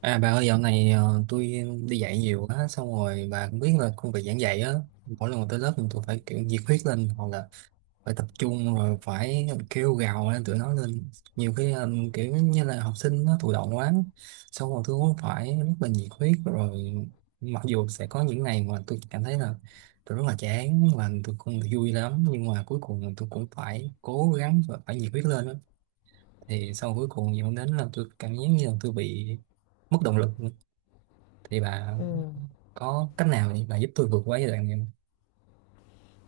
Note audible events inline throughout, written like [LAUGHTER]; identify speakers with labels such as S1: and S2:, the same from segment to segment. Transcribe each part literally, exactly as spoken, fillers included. S1: À bà ơi, dạo này ờ, tôi đi dạy nhiều quá, xong rồi bà cũng biết là công việc giảng dạy á, mỗi lần mà tới lớp thì tôi phải kiểu nhiệt huyết lên, hoặc là phải tập trung, rồi phải kêu gào lên tụi nó lên. Nhiều khi ờ, kiểu như là học sinh nó thụ động quá, xong rồi tôi cũng phải rất là nhiệt huyết. Rồi mặc dù sẽ có những ngày mà tôi cảm thấy là tôi rất là chán và tôi không được vui lắm, nhưng mà cuối cùng là tôi cũng phải cố gắng và phải nhiệt huyết lên á. Thì sau cuối cùng dẫn đến là tôi cảm giác như là tôi bị mất động lực. Thì bà
S2: Ừm,
S1: có cách nào để bà giúp tôi vượt qua giai đoạn này không?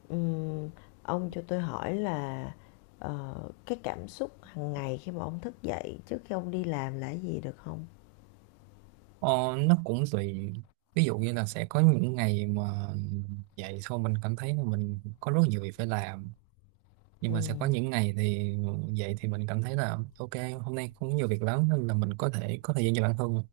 S2: ừm, ông cho tôi hỏi là, ờ, cái cảm xúc hàng ngày khi mà ông thức dậy trước khi ông đi làm là cái gì được không?
S1: Ờ, nó cũng tùy, ví dụ như là sẽ có những ngày mà dậy xong mình cảm thấy là mình có rất nhiều việc phải làm, nhưng mà sẽ
S2: Ừm,
S1: có những ngày thì dậy thì mình cảm thấy là ok, hôm nay không có nhiều việc lắm nên là mình có thể có thời gian cho bản thân.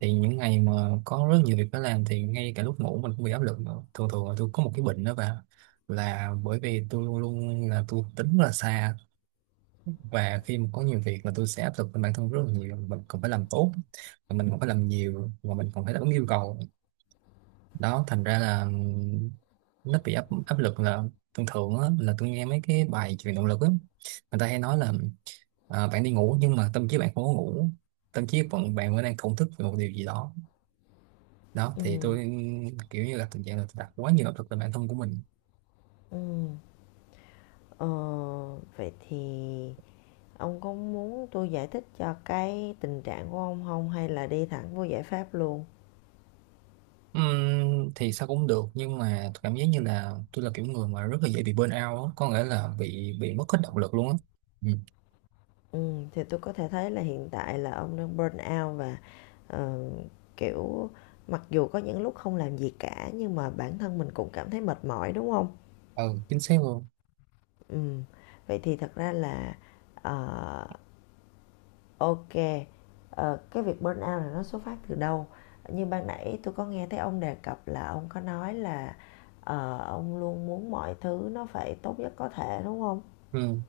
S1: Thì những ngày mà có rất nhiều việc phải làm thì ngay cả lúc ngủ mình cũng bị áp lực nữa. Thường thường là tôi có một cái bệnh đó bà, là bởi vì tôi luôn luôn là tôi tính rất là xa, và khi mà có nhiều việc là tôi sẽ áp lực lên bản thân rất là nhiều, mình còn phải làm tốt và mình còn phải làm nhiều và mình còn phải đáp ứng yêu cầu. Đó, thành ra là ừm, nó bị áp áp lực. Là thường thường á, là tôi nghe mấy cái bài truyền động lực á, người ta hay nói là à, bạn đi ngủ nhưng mà tâm trí bạn không có ngủ, tâm trí vẫn bạn vẫn đang thổn thức về một điều gì đó. Đó thì
S2: ừm,
S1: tôi ừm, kiểu như là tình trạng là tôi đặt quá nhiều áp lực lên bản thân của mình.
S2: ừm, ờ, Vậy thì ông có muốn tôi giải thích cho cái tình trạng của ông không hay là đi thẳng vô giải pháp luôn?
S1: Ừm, thì sao cũng được, nhưng mà tôi cảm giác như là tôi là kiểu người mà rất là dễ bị burn out á, có nghĩa là bị bị mất hết động lực luôn á. Ừ.
S2: Ừm, thì tôi có thể thấy là hiện tại là ông đang burn out và, ờ, kiểu, mặc dù có những lúc không làm gì cả nhưng mà bản thân mình cũng cảm thấy mệt mỏi, đúng không?
S1: Ừ, chính xác luôn.
S2: Ừm, Vậy thì thật ra là, ờ, ô ờ, cái việc burnout là nó xuất phát từ đâu? Như ban nãy tôi có nghe thấy ông đề cập là ông có nói là, ờ, ông luôn muốn mọi thứ nó phải tốt nhất có thể, đúng không?
S1: Ừ.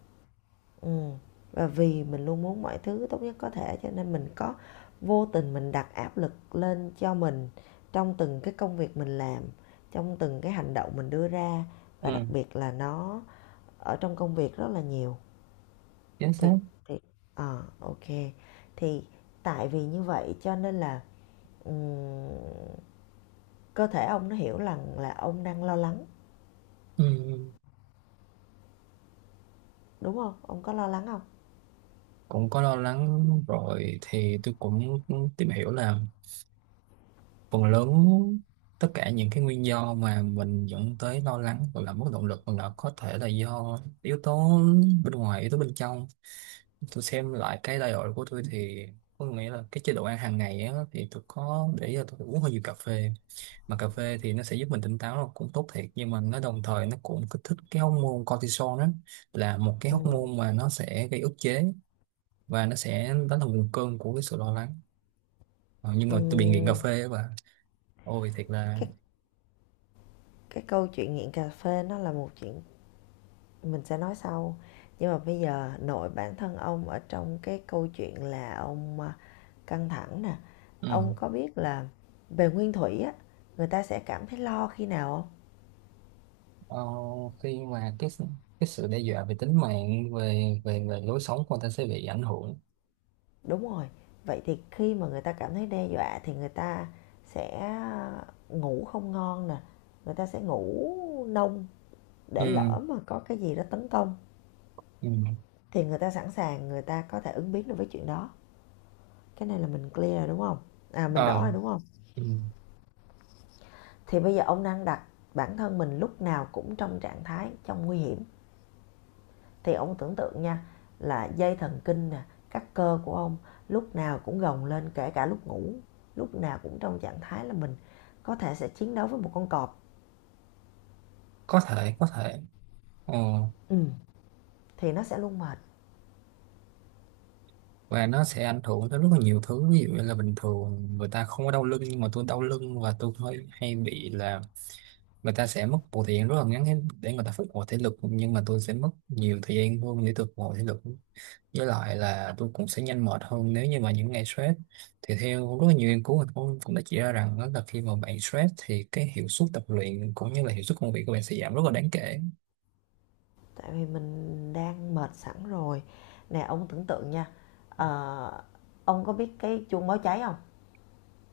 S2: Ừm, và vì mình luôn muốn mọi thứ tốt nhất có thể cho nên mình có vô tình mình đặt áp lực lên cho mình trong từng cái công việc mình làm, trong từng cái hành động mình đưa ra, và đặc
S1: Ừ,
S2: biệt là nó ở trong công việc rất là nhiều.
S1: chính
S2: thì
S1: xác.
S2: thì Ờ, ok. Thì tại vì như vậy cho nên là, ừm, cơ thể ông nó hiểu rằng là ông đang lo lắng,
S1: Ừ. Ừ.
S2: đúng không? Ông có lo lắng không?
S1: Cũng có lo lắng. Rồi thì tôi cũng cũng tìm hiểu là phần lớn tất cả những cái nguyên do mà mình dẫn tới lo lắng, hoặc là mất động lực, hoặc là có thể là do yếu tố bên ngoài, yếu tố bên trong. Tôi xem lại cái đại đội của tôi thì có nghĩa là cái chế độ ăn hàng ngày á, thì tôi có để ý là tôi uống hơi nhiều cà phê. Mà cà phê thì nó sẽ giúp mình tỉnh táo là cũng tốt thiệt, nhưng mà nó đồng thời nó cũng kích thích cái hormone cortisol đó, là một cái
S2: Ừm,
S1: hormone mà nó sẽ gây ức chế, và nó sẽ, đó là nguồn cơn của cái sự lo lắng. Ờ, nhưng mà tôi bị nghiện cà
S2: ừm,
S1: phê, và ôi thiệt là.
S2: cái cái câu chuyện nghiện cà phê nó là một chuyện mình sẽ nói sau, nhưng mà bây giờ nội bản thân ông ở trong cái câu chuyện là ông, a, căng thẳng nè.
S1: Ừ.
S2: Ông có biết là về nguyên thủy á, người ta sẽ cảm thấy lo khi nào không?
S1: Ờ, khi mà cái s- cái sự đe dọa về tính mạng, về về về lối sống của người ta sẽ bị ảnh hưởng.
S2: Đúng rồi. Vậy thì khi mà người ta cảm thấy đe dọa thì người ta sẽ ngủ không ngon nè, người ta sẽ ngủ nông để
S1: Ừ,
S2: lỡ mà có cái gì đó tấn công
S1: ừ.
S2: thì người ta sẵn sàng, người ta có thể ứng biến được với chuyện đó. Cái này là mình clear rồi đúng không? À, mình rõ
S1: Ờ.
S2: rồi đúng không?
S1: Ừ.
S2: Thì bây giờ ông đang đặt bản thân mình lúc nào cũng trong trạng thái trong nguy hiểm, thì ông tưởng tượng nha, là dây thần kinh nè, các cơ của ông lúc nào cũng gồng lên kể cả lúc ngủ, lúc nào cũng trong trạng thái là mình có thể sẽ chiến đấu với một con cọp.
S1: Có thể, có thể. Ờ.
S2: Ừ. Thì nó sẽ luôn mệt.
S1: Và nó sẽ ảnh hưởng tới rất là nhiều thứ, ví dụ như là bình thường người ta không có đau lưng nhưng mà tôi đau lưng, và tôi hay, hay bị là người ta sẽ mất một thời gian rất là ngắn để để người ta phục hồi thể lực, nhưng mà tôi sẽ mất nhiều thời gian hơn để tôi phục hồi thể lực. Với lại là tôi cũng sẽ nhanh mệt hơn nếu như mà những ngày stress, thì theo rất là nhiều nghiên cứu thì cũng cũng đã chỉ ra rằng đó là khi mà bạn stress thì cái hiệu suất tập luyện cũng như là hiệu suất công việc của bạn sẽ giảm rất là đáng kể.
S2: Tại vì mình đang mệt sẵn rồi. Nè ông tưởng tượng nha, ờ, ông có biết cái chuông báo cháy không?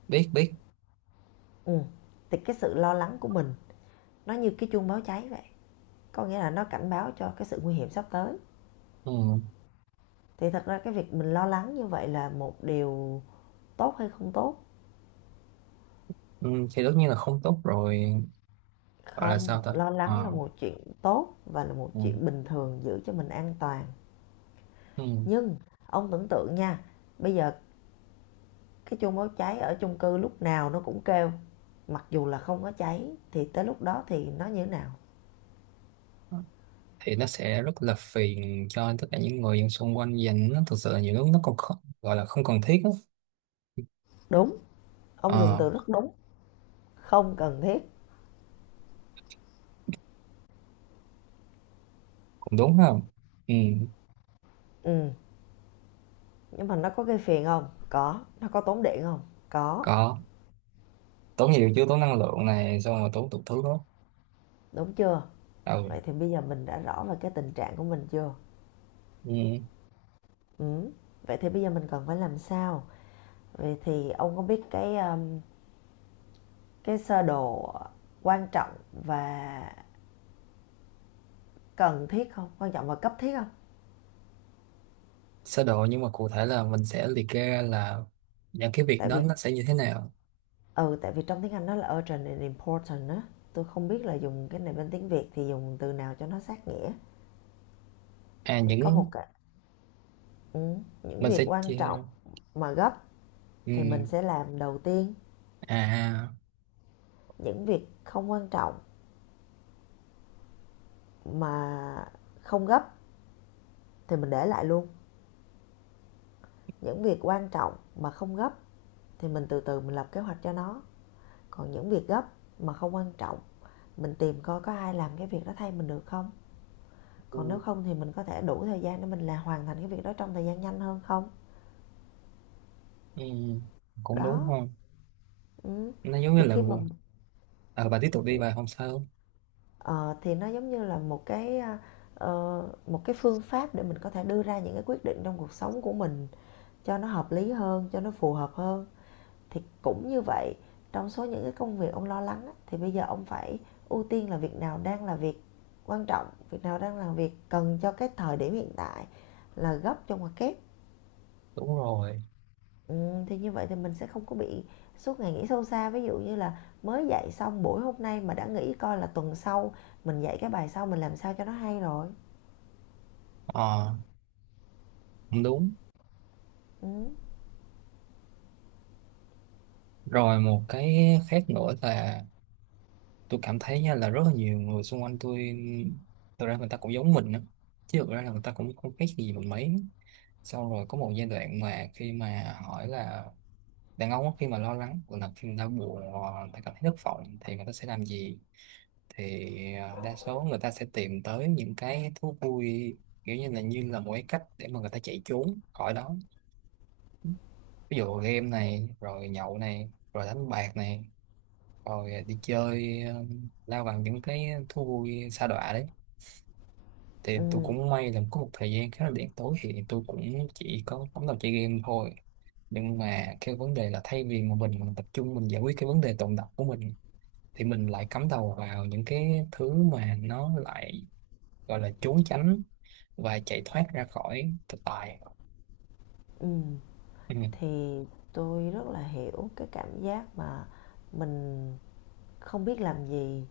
S1: Biết, biết.
S2: Ừ. Thì cái sự lo lắng của mình nó như cái chuông báo cháy vậy, có nghĩa là nó cảnh báo cho cái sự nguy hiểm sắp tới.
S1: Ừ.
S2: Thì thật ra cái việc mình lo lắng như vậy là một điều tốt hay không tốt?
S1: Ừ, thì tất nhiên là không tốt rồi. Gọi là
S2: Không,
S1: sao ta.
S2: lo lắng là
S1: Ờ.
S2: một chuyện tốt và là một
S1: Ừ.
S2: chuyện bình thường giữ cho mình an toàn.
S1: Ừ.
S2: Nhưng ông tưởng tượng nha, bây giờ cái chuông báo cháy ở chung cư lúc nào nó cũng kêu. Mặc dù là không có cháy, thì tới lúc đó thì nó như thế nào?
S1: Thì nó sẽ rất là phiền cho tất cả những người xung quanh, dành nó thực sự là nhiều lúc nó còn không, gọi là không cần thiết á.
S2: Đúng, ông dùng
S1: Ờ,
S2: từ rất đúng, không cần thiết.
S1: cũng đúng không. Ừ.
S2: Ừ, nhưng mà nó có gây phiền không? Có. Nó có tốn điện không? Có.
S1: Có, tốn nhiều chứ, tốn năng lượng này, xong rồi tốn tụt thứ đó.
S2: Đúng chưa?
S1: Ừ.
S2: Vậy thì bây giờ mình đã rõ về cái tình trạng của mình chưa?
S1: Ừ.
S2: Ừ. Vậy thì bây giờ mình cần phải làm sao? Vậy thì ông có biết cái um, cái sơ đồ quan trọng và cần thiết không, quan trọng và cấp thiết không?
S1: Sơ đồ, nhưng mà cụ thể là mình sẽ liệt kê ra là những cái việc
S2: Tại
S1: đó
S2: vì
S1: nó sẽ như thế nào.
S2: ừ tại vì trong tiếng Anh nó là urgent and important á, tôi không biết là dùng cái này bên tiếng Việt thì dùng từ nào cho nó sát nghĩa.
S1: À,
S2: Thì có một
S1: những
S2: cái, ừ, những
S1: mình
S2: việc
S1: sẽ
S2: quan
S1: chia
S2: trọng
S1: ra.
S2: mà gấp thì mình
S1: Ừ.
S2: sẽ làm đầu tiên,
S1: À.
S2: những việc không quan trọng mà không gấp thì mình để lại luôn, những việc quan trọng mà không gấp thì mình từ từ mình lập kế hoạch cho nó, còn những việc gấp mà không quan trọng mình tìm coi có ai làm cái việc đó thay mình được không, còn nếu
S1: Ừ,
S2: không thì mình có thể đủ thời gian để mình là hoàn thành cái việc đó trong thời gian nhanh hơn không.
S1: ừ, cũng đúng
S2: Đó.
S1: không.
S2: Ừ.
S1: Nó giống như
S2: thì
S1: là,
S2: khi mà
S1: à, bà tiếp tục đi bà, không sao.
S2: ờ, Thì nó giống như là một cái, ờ, ờ, một cái phương pháp để mình có thể đưa ra những cái quyết định trong cuộc sống của mình cho nó hợp lý hơn, cho nó phù hợp hơn. Thì cũng như vậy, trong số những cái công việc ông lo lắng thì bây giờ ông phải ưu tiên là việc nào đang là việc quan trọng, việc nào đang là việc cần cho cái thời điểm hiện tại là gấp trong hoặc kép.
S1: Đúng rồi.
S2: Ừm, thì như vậy thì mình sẽ không có bị suốt ngày nghĩ sâu xa. Ví dụ như là mới dạy xong buổi hôm nay mà đã nghĩ coi là tuần sau mình dạy cái bài sau mình làm sao cho nó hay rồi.
S1: Ờ, cũng đúng.
S2: Ừm.
S1: Rồi một cái khác nữa là tôi cảm thấy nha là rất là nhiều người xung quanh tôi thực ra người ta cũng giống mình á, chứ thực ra là người ta cũng không khác gì mình mấy. Xong rồi có một giai đoạn mà khi mà hỏi là đàn ông á, khi mà lo lắng, hoặc là khi người ta buồn, hoặc người ta cảm thấy thất vọng thì người ta sẽ làm gì, thì à, đa số người ta sẽ tìm tới những cái thú vui, kiểu như là như là một cái cách để mà người ta chạy trốn khỏi đó. Ví dụ game này, rồi nhậu này, rồi đánh bạc này, rồi đi chơi, ờ, lao bằng những cái thú vui sa đọa đấy. Thì tôi
S2: Ừm.
S1: cũng may là có một thời gian khá là đen tối thì tôi cũng chỉ có cắm đầu chơi game thôi. Nhưng mà cái vấn đề là thay vì mà mình tập trung mình giải quyết cái vấn đề tồn đọng của mình, thì mình lại cắm đầu vào những cái thứ mà nó lại gọi là trốn tránh và chạy thoát ra khỏi thực tại.
S2: Ừm.
S1: Ừ.
S2: Thì tôi rất là hiểu cái cảm giác mà mình không biết làm gì,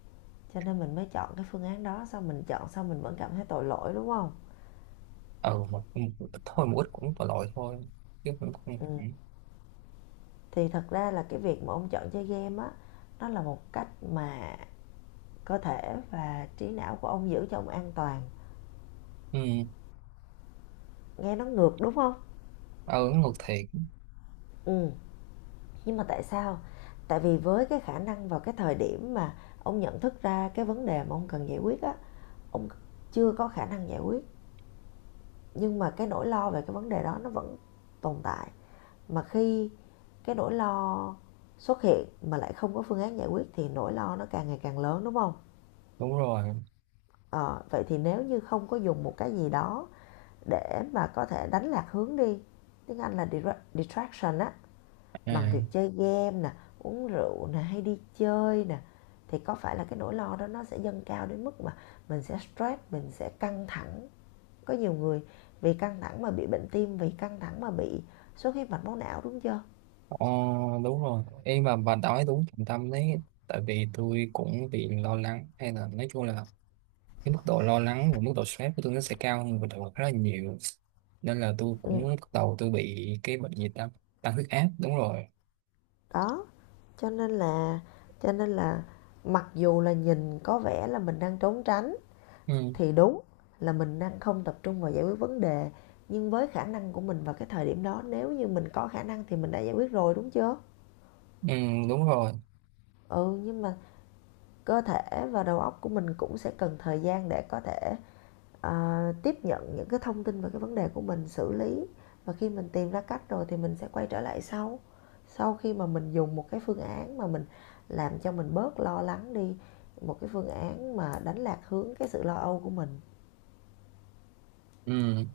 S2: cho nên mình mới chọn cái phương án đó, xong mình chọn xong mình vẫn cảm thấy tội lỗi, đúng không?
S1: Ừ, một, một ít thôi, một ít cũng tội lỗi thôi, chứ cũng không
S2: Ừm,
S1: hẳn.
S2: thì thật ra là cái việc mà ông chọn chơi game á, nó là một cách mà cơ thể và trí não của ông giữ cho ông an toàn.
S1: Ừ.
S2: Nghe nó ngược đúng không?
S1: Ừ, ngược thiệt.
S2: Ừ. Nhưng mà tại sao? Tại vì với cái khả năng vào cái thời điểm mà ông nhận thức ra cái vấn đề mà ông cần giải quyết á, ông chưa có khả năng giải quyết, nhưng mà cái nỗi lo về cái vấn đề đó nó vẫn tồn tại. Mà khi cái nỗi lo xuất hiện mà lại không có phương án giải quyết thì nỗi lo nó càng ngày càng lớn đúng không?
S1: Đúng rồi.
S2: Ờ, vậy thì nếu như không có dùng một cái gì đó để mà có thể đánh lạc hướng đi, tiếng Anh là dira- distraction á, bằng việc
S1: À.
S2: chơi game nè, uống rượu nè, hay đi chơi nè, thì có phải là cái nỗi lo đó nó sẽ dâng cao đến mức mà mình sẽ stress, mình sẽ căng thẳng. Có nhiều người vì căng thẳng mà bị bệnh tim, vì căng thẳng mà bị xuất huyết mạch máu não đúng chưa?
S1: Ờ, đúng rồi em, mà bà nói đúng trọng tâm đấy. Tại vì tôi cũng bị lo lắng, hay là nói chung là cái mức độ lo lắng và mức độ stress của tôi nó sẽ cao hơn bình thường rất là nhiều, nên là tôi cũng
S2: Ừ,
S1: bắt đầu tôi bị cái bệnh gì ta. Tăng huyết áp, đúng rồi.
S2: đó, cho nên là cho nên là mặc dù là nhìn có vẻ là mình đang trốn tránh,
S1: Ừ.
S2: thì đúng là mình đang không tập trung vào giải quyết vấn đề, nhưng với khả năng của mình vào cái thời điểm đó nếu như mình có khả năng thì mình đã giải quyết rồi đúng chưa?
S1: Ừ, đúng rồi.
S2: Ừ, nhưng mà cơ thể và đầu óc của mình cũng sẽ cần thời gian để có thể à, tiếp nhận những cái thông tin về cái vấn đề của mình xử lý, và khi mình tìm ra cách rồi thì mình sẽ quay trở lại sau, sau khi mà mình dùng một cái phương án mà mình làm cho mình bớt lo lắng đi, một cái phương án mà đánh lạc hướng cái sự lo âu của mình.
S1: Ừ.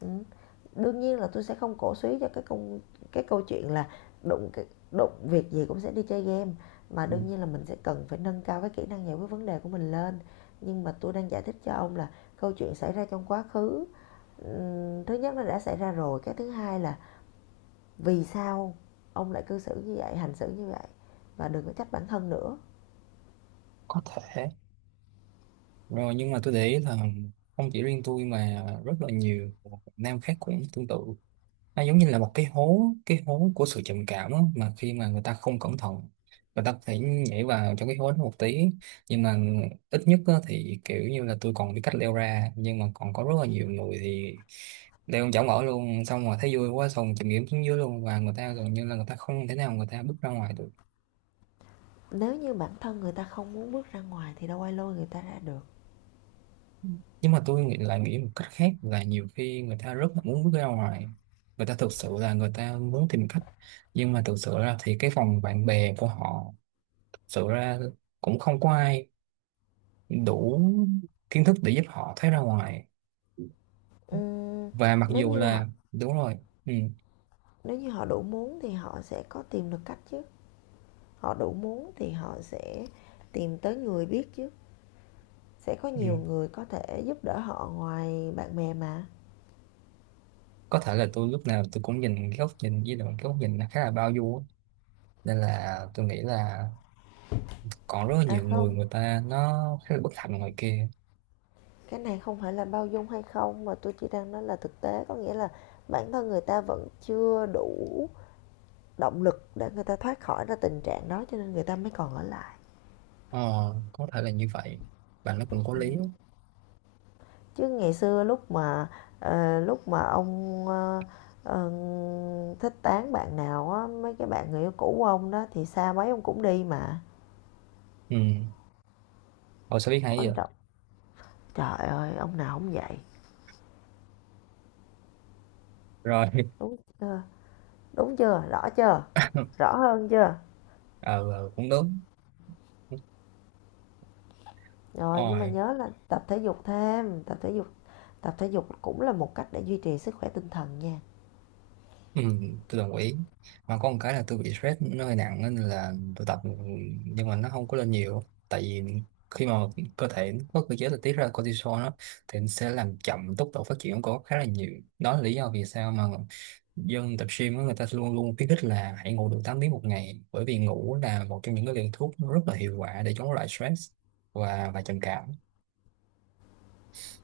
S2: Ừm. Đương nhiên là tôi sẽ không cổ suý cho cái công cái câu chuyện là đụng đụng việc gì cũng sẽ đi chơi game, mà
S1: Ừ,
S2: đương nhiên là mình sẽ cần phải nâng cao cái kỹ năng giải quyết vấn đề của mình lên. Nhưng mà tôi đang giải thích cho ông là câu chuyện xảy ra trong quá khứ, ừ, thứ nhất nó đã xảy ra rồi, cái thứ hai là vì sao ông lại cư xử như vậy, hành xử như vậy, và đừng có trách bản thân nữa.
S1: có thể. Rồi nhưng mà tôi để ý là không chỉ riêng tôi mà rất là nhiều Việt Nam khác cũng tương tự. Nó giống như là một cái hố, cái hố của sự trầm cảm á, mà khi mà người ta không cẩn thận người ta có thể nhảy vào trong cái hố đó một tí. Nhưng mà ít nhất á, thì kiểu như là tôi còn biết cách leo ra, nhưng mà còn có rất là nhiều người thì leo chỏng ở luôn, xong rồi thấy vui quá xong chìm nghỉm xuống dưới luôn, và người ta gần như là người ta không thể nào người ta bước ra ngoài được.
S2: Nếu như bản thân người ta không muốn bước ra ngoài thì đâu ai lôi người ta ra được.
S1: Nhưng mà tôi nghĩ là nghĩ một cách khác là nhiều khi người ta rất là muốn bước ra ngoài, người ta thực sự là người ta muốn tìm cách, nhưng mà thực sự ra thì cái vòng bạn bè của họ, thực sự ra, cũng không có ai đủ kiến thức để giúp họ thấy ra ngoài.
S2: Ừm,
S1: Và mặc
S2: nếu
S1: dù
S2: như họ
S1: là đúng rồi. Ừ.
S2: nếu như họ đủ muốn thì họ sẽ có tìm được cách chứ, họ đủ muốn thì họ sẽ tìm tới người biết chứ, sẽ có nhiều
S1: Ừ.
S2: người có thể giúp đỡ họ ngoài bạn bè mà.
S1: Có thể là tôi lúc nào tôi cũng nhìn cái góc nhìn, với lại cái góc nhìn nó khá là bao dung á, nên là tôi nghĩ là còn rất là
S2: À
S1: nhiều người,
S2: không,
S1: người ta nó khá là bất hạnh ngoài kia.
S2: cái này không phải là bao dung hay không mà tôi chỉ đang nói là thực tế, có nghĩa là bản thân người ta vẫn chưa đủ động lực để người ta thoát khỏi ra tình trạng đó cho nên người ta mới còn ở lại.
S1: Ờ, có thể là như vậy, và nó cũng có
S2: Ừ.
S1: lý.
S2: Chứ ngày xưa lúc mà ờ, lúc mà ông ờ, ờ, thích tán bạn nào á, mấy cái bạn người yêu cũ của ông đó thì xa mấy ông cũng đi mà.
S1: Ừ. Ôi sao biết hay
S2: Quan
S1: giờ.
S2: trọng. Trời ơi ông nào không vậy?
S1: Rồi [LAUGHS]
S2: Đúng chưa? Đúng chưa, rõ chưa? Rõ hơn chưa?
S1: ờ, ờ, cũng đúng.
S2: Rồi nhưng mà
S1: Rồi.
S2: nhớ là tập thể dục, thêm tập thể dục, tập thể dục cũng là một cách để duy trì sức khỏe tinh thần nha.
S1: Ừ, tôi đồng ý. Mà có một cái là tôi bị stress nó hơi nặng nên là tôi tập, nhưng mà nó không có lên nhiều, tại vì khi mà cơ thể nó có cơ chế là tiết ra cortisol đó, thì nó sẽ làm chậm tốc độ phát triển của khá là nhiều. Đó là lý do vì sao mà dân tập gym á, người ta luôn luôn khuyến khích là hãy ngủ đủ tám tiếng một ngày, bởi vì ngủ là một trong những cái liều thuốc rất là hiệu quả để chống lại stress và và trầm cảm.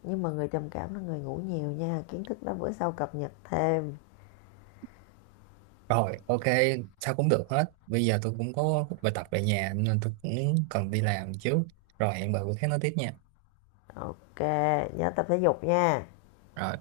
S2: Nhưng mà người trầm cảm là người ngủ nhiều nha, kiến thức đó bữa sau cập nhật thêm.
S1: Rồi, ok, sao cũng được hết. Bây giờ tôi cũng có bài tập về nhà nên tôi cũng cần đi làm chứ. Rồi hẹn bà bữa khác nói tiếp nha.
S2: Ok, nhớ tập thể dục nha.
S1: Rồi.